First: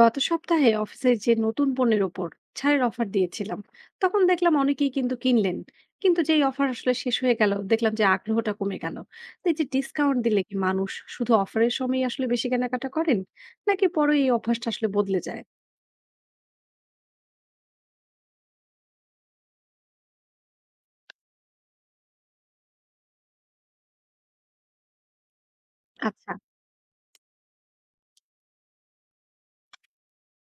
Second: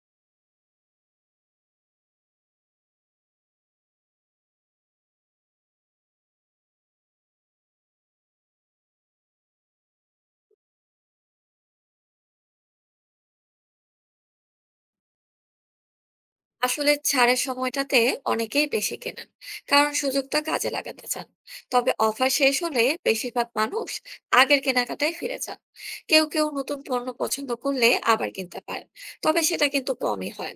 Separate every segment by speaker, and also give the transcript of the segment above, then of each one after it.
Speaker 1: গত সপ্তাহে অফিসের যে নতুন পণ্যের ওপর ছাড়ের অফার দিয়েছিলাম, তখন দেখলাম অনেকেই কিন্তু কিনলেন, কিন্তু যেই অফার আসলে শেষ হয়ে গেল দেখলাম যে আগ্রহটা কমে গেল। তো এই যে ডিসকাউন্ট দিলে কি মানুষ শুধু অফারের সময় আসলে বেশি কেনাকাটা করেন, নাকি পরে এই অভ্যাসটা আসলে বদলে যায়?
Speaker 2: আসলে ছাড়ের সময়টাতে অনেকেই বেশি কেনেন, কারণ সুযোগটা কাজে লাগাতে চান। তবে অফার শেষ হলে বেশিরভাগ মানুষ আগের কেনাকাটায় ফিরে যান। কেউ
Speaker 1: আচ্ছা।
Speaker 2: কেউ নতুন পণ্য পছন্দ করলে আবার কিনতে পারেন, তবে সেটা কিন্তু কমই হয়।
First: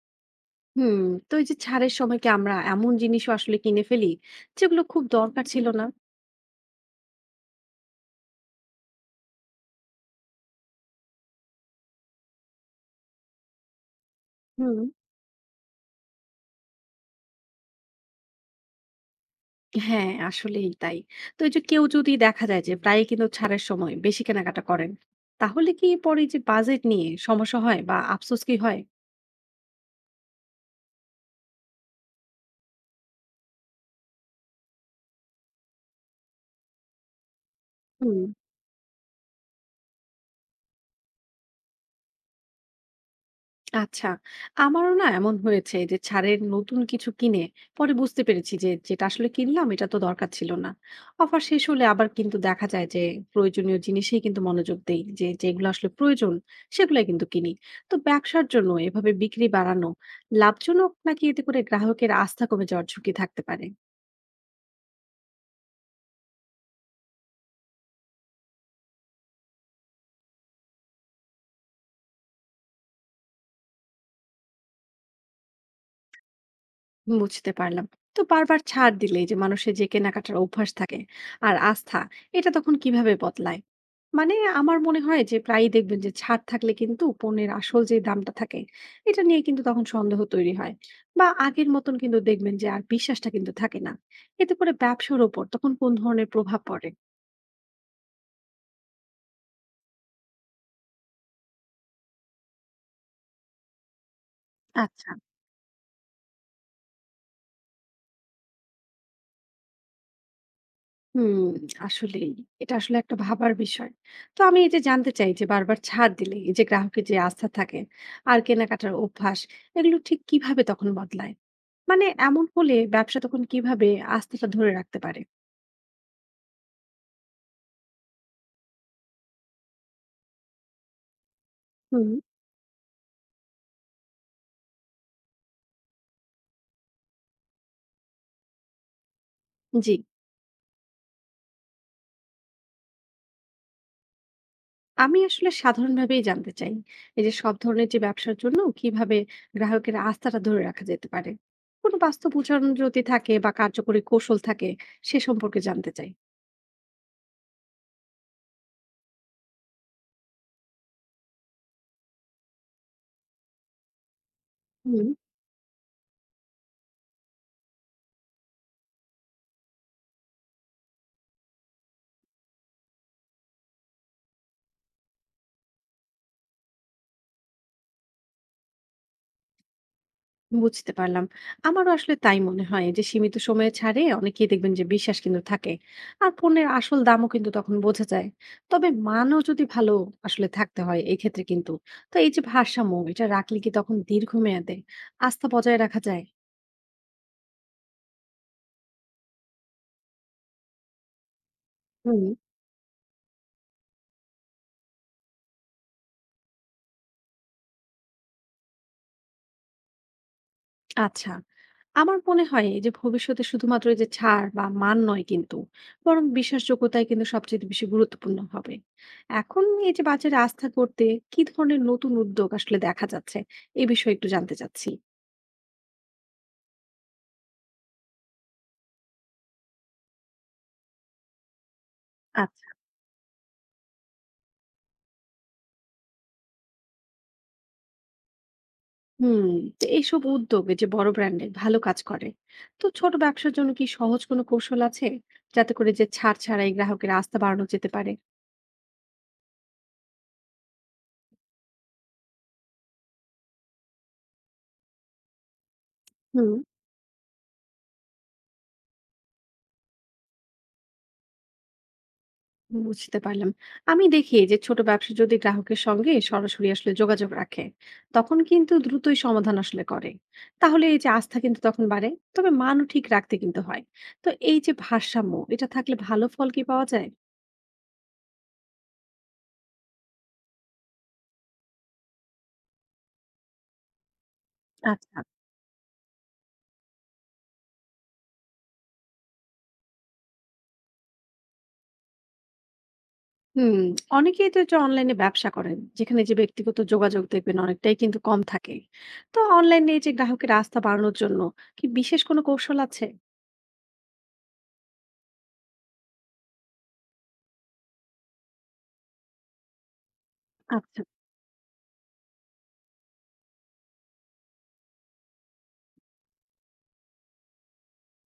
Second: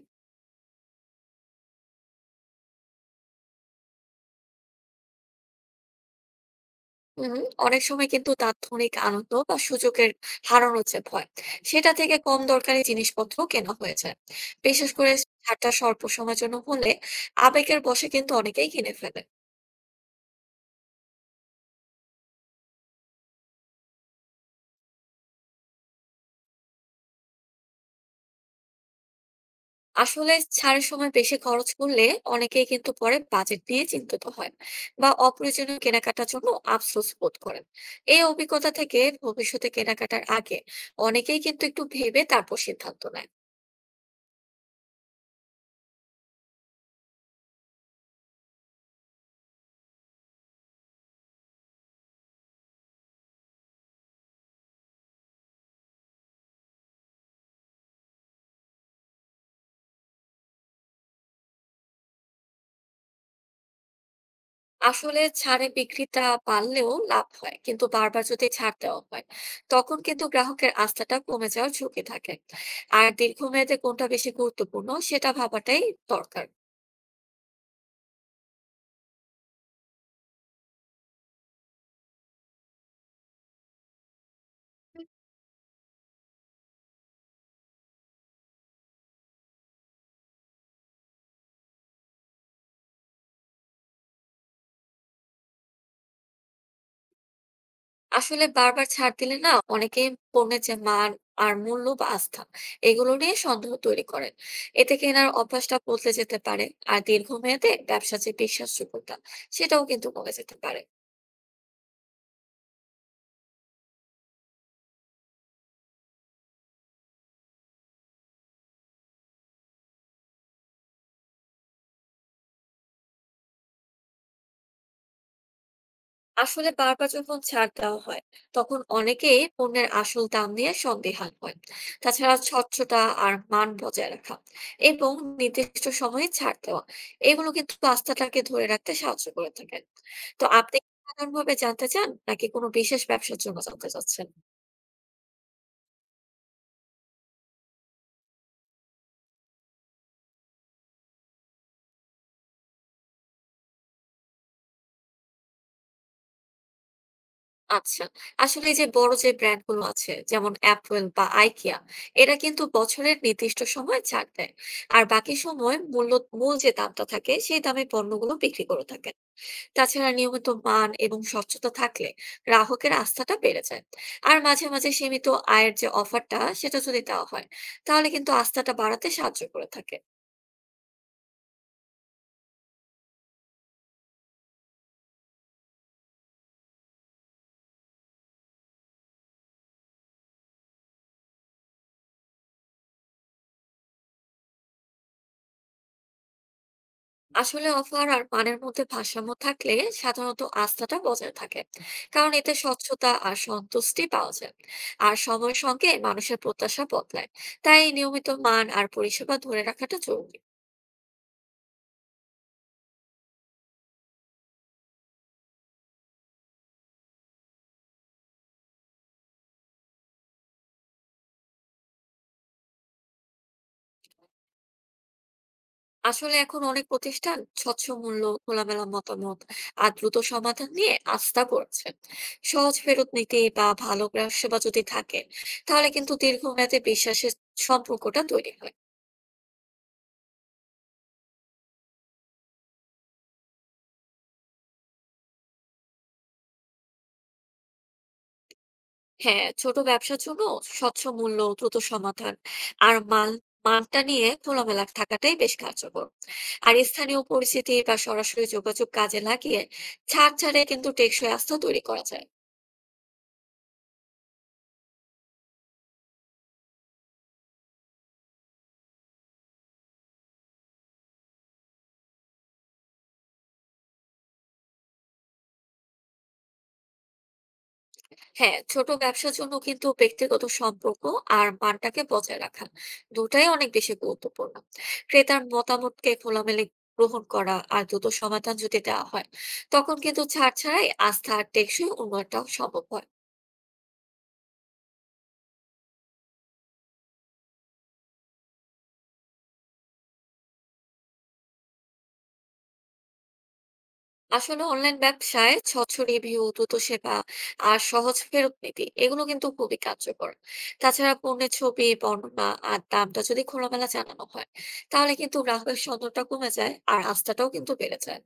Speaker 1: হুম। তো এই যে ছাড়ের সময় কি আমরা এমন জিনিসও আসলে কিনে ফেলি যেগুলো খুব দরকার ছিল না?
Speaker 2: হম অনেক সময় কিন্তু তাৎক্ষণিক আনন্দ বা সুযোগের হারানোর যে ভয়, সেটা থেকে কম দরকারি জিনিসপত্র কেনা হয়েছে।
Speaker 1: হুম।
Speaker 2: বিশেষ করে ছাড়টা স্বল্প সময়ের জন্য হলে আবেগের বশে কিন্তু অনেকেই কিনে ফেলে।
Speaker 1: হ্যাঁ, আসলেই তাই। তো এই যে কেউ যদি দেখা যায় যে প্রায়ই কিন্তু ছাড়ের সময় বেশি কেনাকাটা করেন, তাহলে কি পরে যে বাজেট নিয়ে সমস্যা হয় বা আফসোস কি হয়?
Speaker 2: আসলে ছাড়ের সময় বেশি খরচ করলে অনেকেই কিন্তু পরে বাজেট নিয়ে চিন্তিত হয় বা অপ্রয়োজনীয় কেনাকাটার জন্য আফসোস বোধ করেন।
Speaker 1: হুম।
Speaker 2: এই অভিজ্ঞতা থেকে ভবিষ্যতে কেনাকাটার আগে অনেকেই কিন্তু একটু ভেবে তারপর সিদ্ধান্ত নেয়।
Speaker 1: আচ্ছা, আমারও না এমন হয়েছে যে ছাড়ের নতুন কিছু কিনে পরে বুঝতে পেরেছি যে যেটা আসলে কিনলাম এটা তো দরকার ছিল না। অফার শেষ হলে আবার কিন্তু দেখা যায় যে প্রয়োজনীয় জিনিসেই কিন্তু মনোযোগ দেই, যে যেগুলো আসলে প্রয়োজন সেগুলাই কিন্তু কিনি। তো ব্যবসার জন্য এভাবে বিক্রি বাড়ানো লাভজনক, নাকি এতে করে গ্রাহকের আস্থা কমে যাওয়ার ঝুঁকি থাকতে পারে?
Speaker 2: আসলে ছাড়ে বিক্রিটা বাড়লেও লাভ হয়, কিন্তু বারবার যদি ছাড় দেওয়া হয় তখন কিন্তু গ্রাহকের আস্থাটা কমে যাওয়ার ঝুঁকি থাকে। আর দীর্ঘমেয়াদে কোনটা বেশি গুরুত্বপূর্ণ সেটা ভাবাটাই দরকার।
Speaker 1: বুঝতে পারলাম। তো বারবার ছাড় দিলে এই যে মানুষের যে কেনাকাটার অভ্যাস থাকে আর আস্থা, এটা তখন কিভাবে বদলায়? মানে, আমার মনে হয় যে প্রায়ই দেখবেন যে ছাড় থাকলে কিন্তু পণ্যের আসল যে দামটা থাকে, এটা নিয়ে কিন্তু তখন সন্দেহ তৈরি হয়, বা আগের মতন কিন্তু দেখবেন যে আর বিশ্বাসটা কিন্তু থাকে না। এতে করে ব্যবসার ওপর তখন কোন ধরনের প্রভাব পড়ে?
Speaker 2: আসলে বারবার ছাড় দিলে না অনেকে পণ্যের যে মান আর মূল্য বা আস্থা, এগুলো নিয়ে সন্দেহ তৈরি করেন। এতে
Speaker 1: আচ্ছা।
Speaker 2: কেনার অভ্যাসটা বদলে যেতে পারে। আর দীর্ঘমেয়াদে ব্যবসার যে বিশ্বাসযোগ্যতা, সেটাও কিন্তু কমে যেতে পারে।
Speaker 1: হুম। আসলেই, এটা আসলে একটা ভাবার বিষয়। তো আমি এই যে জানতে চাই যে বারবার ছাড় দিলে এই যে গ্রাহকের যে আস্থা থাকে আর কেনাকাটার অভ্যাস, এগুলো ঠিক কিভাবে তখন বদলায়। মানে, এমন হলে ব্যবসা তখন কিভাবে আস্থাটা ধরে রাখতে পারে?
Speaker 2: আসলে বারবার যখন ছাড় দেওয়া হয় তখন অনেকেই পণ্যের আসল দাম নিয়ে সন্দিহান হয়।
Speaker 1: হুম।
Speaker 2: তাছাড়া স্বচ্ছতা আর মান বজায় রাখা এবং নির্দিষ্ট সময়ে ছাড় দেওয়া, এগুলো কিন্তু আস্থাটাকে ধরে রাখতে সাহায্য করে থাকেন।
Speaker 1: জি।
Speaker 2: তো আপনি কি সাধারণভাবে জানতে চান, নাকি কোনো বিশেষ ব্যবসার জন্য জানতে চাচ্ছেন?
Speaker 1: আমি আসলে সাধারণভাবেই জানতে চাই, এই যে সব ধরনের যে ব্যবসার জন্য কিভাবে গ্রাহকের আস্থাটা ধরে রাখা যেতে পারে। কোনো বাস্তব উদাহরণ যদি থাকে বা কার্যকরী কৌশল থাকে, সে সম্পর্কে জানতে চাই।
Speaker 2: আচ্ছা, আসলে এই যে বড় যে ব্র্যান্ড গুলো আছে, যেমন অ্যাপল বা আইকিয়া, এরা কিন্তু বছরের নির্দিষ্ট সময় ছাড় দেয়। আর
Speaker 1: হুম।
Speaker 2: বাকি সময় মূল্য, মূল যে দামটা থাকে সেই দামে পণ্যগুলো বিক্রি করে থাকে। তাছাড়া নিয়মিত মান এবং স্বচ্ছতা থাকলে গ্রাহকের আস্থাটা বেড়ে যায়। আর মাঝে মাঝে সীমিত আয়ের যে অফারটা সেটা যদি দেওয়া হয়, তাহলে কিন্তু আস্থাটা বাড়াতে সাহায্য করে থাকে।
Speaker 1: বুঝতে পারলাম। আমারও আসলে তাই মনে হয় যে সীমিত সময়ে ছাড়ে অনেকেই দেখবেন যে বিশ্বাস কিন্তু থাকে। আর পণ্যের আসল দামও কিন্তু তখন বোঝা যায়। তবে মানও যদি ভালো আসলে থাকতে হয় এই ক্ষেত্রে কিন্তু। তো এই যে ভারসাম্য, এটা রাখলে কি তখন দীর্ঘমেয়াদে আস্থা বজায় রাখা যায়?
Speaker 2: আসলে অফার আর মানের মধ্যে ভারসাম্য থাকলে সাধারণত আস্থাটা বজায় থাকে,
Speaker 1: হুম।
Speaker 2: কারণ এতে স্বচ্ছতা আর সন্তুষ্টি পাওয়া যায়। আর সময়ের সঙ্গে মানুষের প্রত্যাশা বদলায়, তাই নিয়মিত মান আর পরিষেবা ধরে রাখাটা জরুরি।
Speaker 1: আচ্ছা, আমার মনে হয় এই যে ভবিষ্যতে শুধুমাত্র এই যে ছাড় বা মান নয় কিন্তু, বরং বিশ্বাসযোগ্যতাই কিন্তু সবচেয়ে বেশি গুরুত্বপূর্ণ হবে। এখন এই যে বাজারে আস্থা করতে কি ধরনের নতুন উদ্যোগ আসলে দেখা যাচ্ছে, এই বিষয়ে একটু জানতে চাচ্ছি।
Speaker 2: আসলে এখন অনেক প্রতিষ্ঠান স্বচ্ছ মূল্য, খোলামেলা মতামত আর দ্রুত সমাধান নিয়ে আস্থা করছে।
Speaker 1: আচ্ছা।
Speaker 2: সহজ ফেরত নীতি বা ভালো গ্রাহক সেবা যদি থাকে, তাহলে কিন্তু দীর্ঘমেয়াদে বিশ্বাসের সম্পর্কটা তৈরি হয়।
Speaker 1: হুম। তো এইসব উদ্যোগে যে বড় ব্র্যান্ডে ভালো কাজ করে, তো ছোট ব্যবসার জন্য কি সহজ কোনো কৌশল আছে যাতে করে যে ছাড় ছাড়াই গ্রাহকের আস্থা বাড়ানো যেতে পারে?
Speaker 2: হ্যাঁ, ছোট ব্যবসার জন্য স্বচ্ছ মূল্য, দ্রুত সমাধান আর মান, মানটা নিয়ে খোলামেলা থাকাটাই বেশ কার্যকর।
Speaker 1: হুম।
Speaker 2: আর স্থানীয় পরিচিতি বা সরাসরি যোগাযোগ কাজে লাগিয়ে ছাড় ছাড়ে কিন্তু টেকসই আস্থা তৈরি করা যায়।
Speaker 1: বুঝতে পারলাম। আমি দেখি যে ছোট ব্যবসা যদি গ্রাহকের সঙ্গে সরাসরি আসলে যোগাযোগ রাখে, তখন কিন্তু দ্রুতই সমাধান আসলে করে। তাহলে এই যে আস্থা কিন্তু তখন বাড়ে। তবে মানও ঠিক রাখতে কিন্তু হয়। তো এই যে ভারসাম্য, এটা থাকলে ভালো ফল কি পাওয়া যায়?
Speaker 2: হ্যাঁ, ছোট ব্যবসার জন্য কিন্তু ব্যক্তিগত সম্পর্ক আর মানটাকে বজায় রাখা দুটাই অনেক বেশি গুরুত্বপূর্ণ।
Speaker 1: আচ্ছা।
Speaker 2: ক্রেতার মতামতকে খোলামেলা গ্রহণ করা আর দ্রুত সমাধান যদি দেওয়া হয়, তখন কিন্তু ছাড় ছাড়াই আস্থা আর টেকসই উন্নয়নটাও সম্ভব হয়।
Speaker 1: হুম, অনেকেই তো যে অনলাইনে ব্যবসা করেন, যেখানে যে ব্যক্তিগত যোগাযোগ দেখবেন অনেকটাই কিন্তু কম থাকে। তো অনলাইনে এই যে গ্রাহকের আস্থা বাড়ানোর জন্য কি বিশেষ কোনো কৌশল আছে?
Speaker 2: আসলে অনলাইন ব্যবসায় স্বচ্ছ রিভিউ, দ্রুত সেবা আর সহজ ফেরত নীতি, এগুলো কিন্তু খুবই কার্যকর।
Speaker 1: আচ্ছা।
Speaker 2: তাছাড়া পণ্যের ছবি, বর্ণনা আর দামটা যদি খোলামেলা জানানো হয়, তাহলে কিন্তু গ্রাহকের সন্তোষটা কমে যায় আর আস্থাটাও কিন্তু বেড়ে যায়।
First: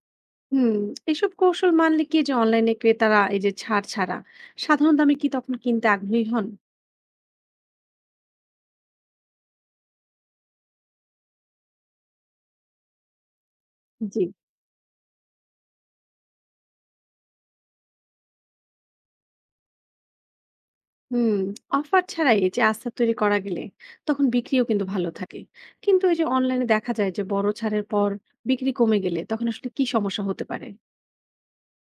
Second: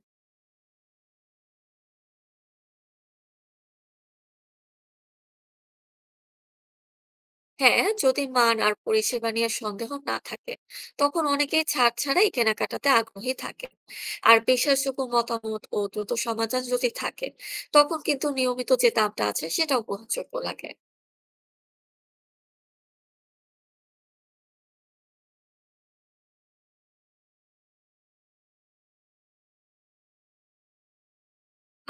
Speaker 1: হুম, এসব কৌশল মানলে কি যে অনলাইনে ক্রেতারা এই যে ছাড় ছাড়া সাধারণ দামে কি তখন কিনতে আগ্রহী হন?
Speaker 2: হ্যাঁ, যদি মান আর পরিষেবা নিয়ে সন্দেহ না থাকে, তখন অনেকেই ছাড় ছাড়াই কেনাকাটাতে আগ্রহী থাকে।
Speaker 1: জি।
Speaker 2: আর বিশ্বাসযোগ্য মতামত ও দ্রুত সমাধান যদি থাকে, তখন কিন্তু নিয়মিত যে দামটা আছে সেটাও গ্রহণযোগ্য লাগে।
Speaker 1: হুম, অফার ছাড়াই এই যে আস্থা তৈরি করা গেলে তখন বিক্রিও কিন্তু ভালো থাকে। কিন্তু এই যে অনলাইনে দেখা যায় যে বড় ছাড়ের পর বিক্রি কমে গেলে তখন আসলে কি সমস্যা হতে পারে?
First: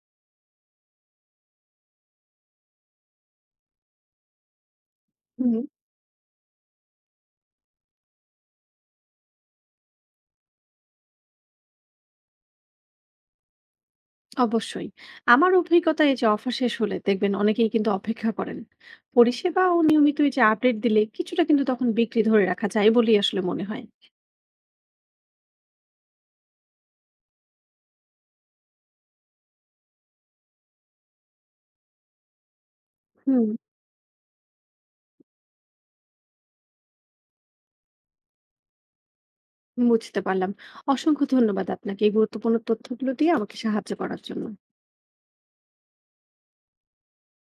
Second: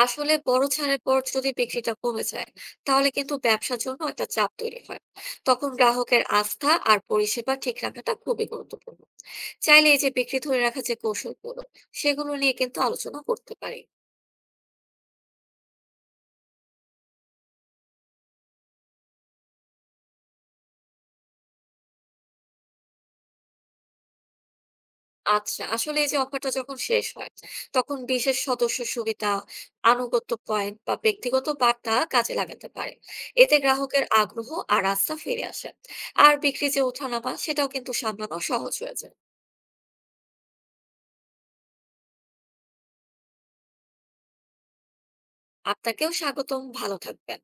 Speaker 2: আসলে বড় ছাড়ের পর যদি বিক্রিটা কমে যায়, তাহলে কিন্তু ব্যবসার জন্য একটা চাপ তৈরি হয়।
Speaker 1: হুম।
Speaker 2: তখন গ্রাহকের আস্থা আর পরিষেবা ঠিক রাখাটা খুবই গুরুত্বপূর্ণ। চাইলে এই যে বিক্রি ধরে রাখা যে কৌশলগুলো, সেগুলো নিয়ে কিন্তু আলোচনা করতে পারি।
Speaker 1: অবশ্যই। আমার অভিজ্ঞতা, এই যে অফার শেষ হলে দেখবেন অনেকেই কিন্তু অপেক্ষা করেন। পরিষেবা ও নিয়মিত এই যে আপডেট দিলে কিছুটা কিন্তু তখন বিক্রি ধরে রাখা যায় বলেই আসলে মনে হয়।
Speaker 2: আচ্ছা, আসলে এই যে অফারটা যখন শেষ হয়, তখন বিশেষ সদস্য সুবিধা, আনুগত্য পয়েন্ট বা ব্যক্তিগত বার্তা কাজে লাগাতে পারে।
Speaker 1: হুম।
Speaker 2: এতে গ্রাহকের আগ্রহ আর আস্থা ফিরে আসে। আর বিক্রি যে ওঠানামা, সেটাও কিন্তু সামলানো সহজ হয়ে যায়।
Speaker 1: বুঝতে পারলাম। অসংখ্য ধন্যবাদ আপনাকে এই গুরুত্বপূর্ণ তথ্যগুলো দিয়ে আমাকে সাহায্য করার জন্য।
Speaker 2: আপনাকেও স্বাগতম, ভালো থাকবেন।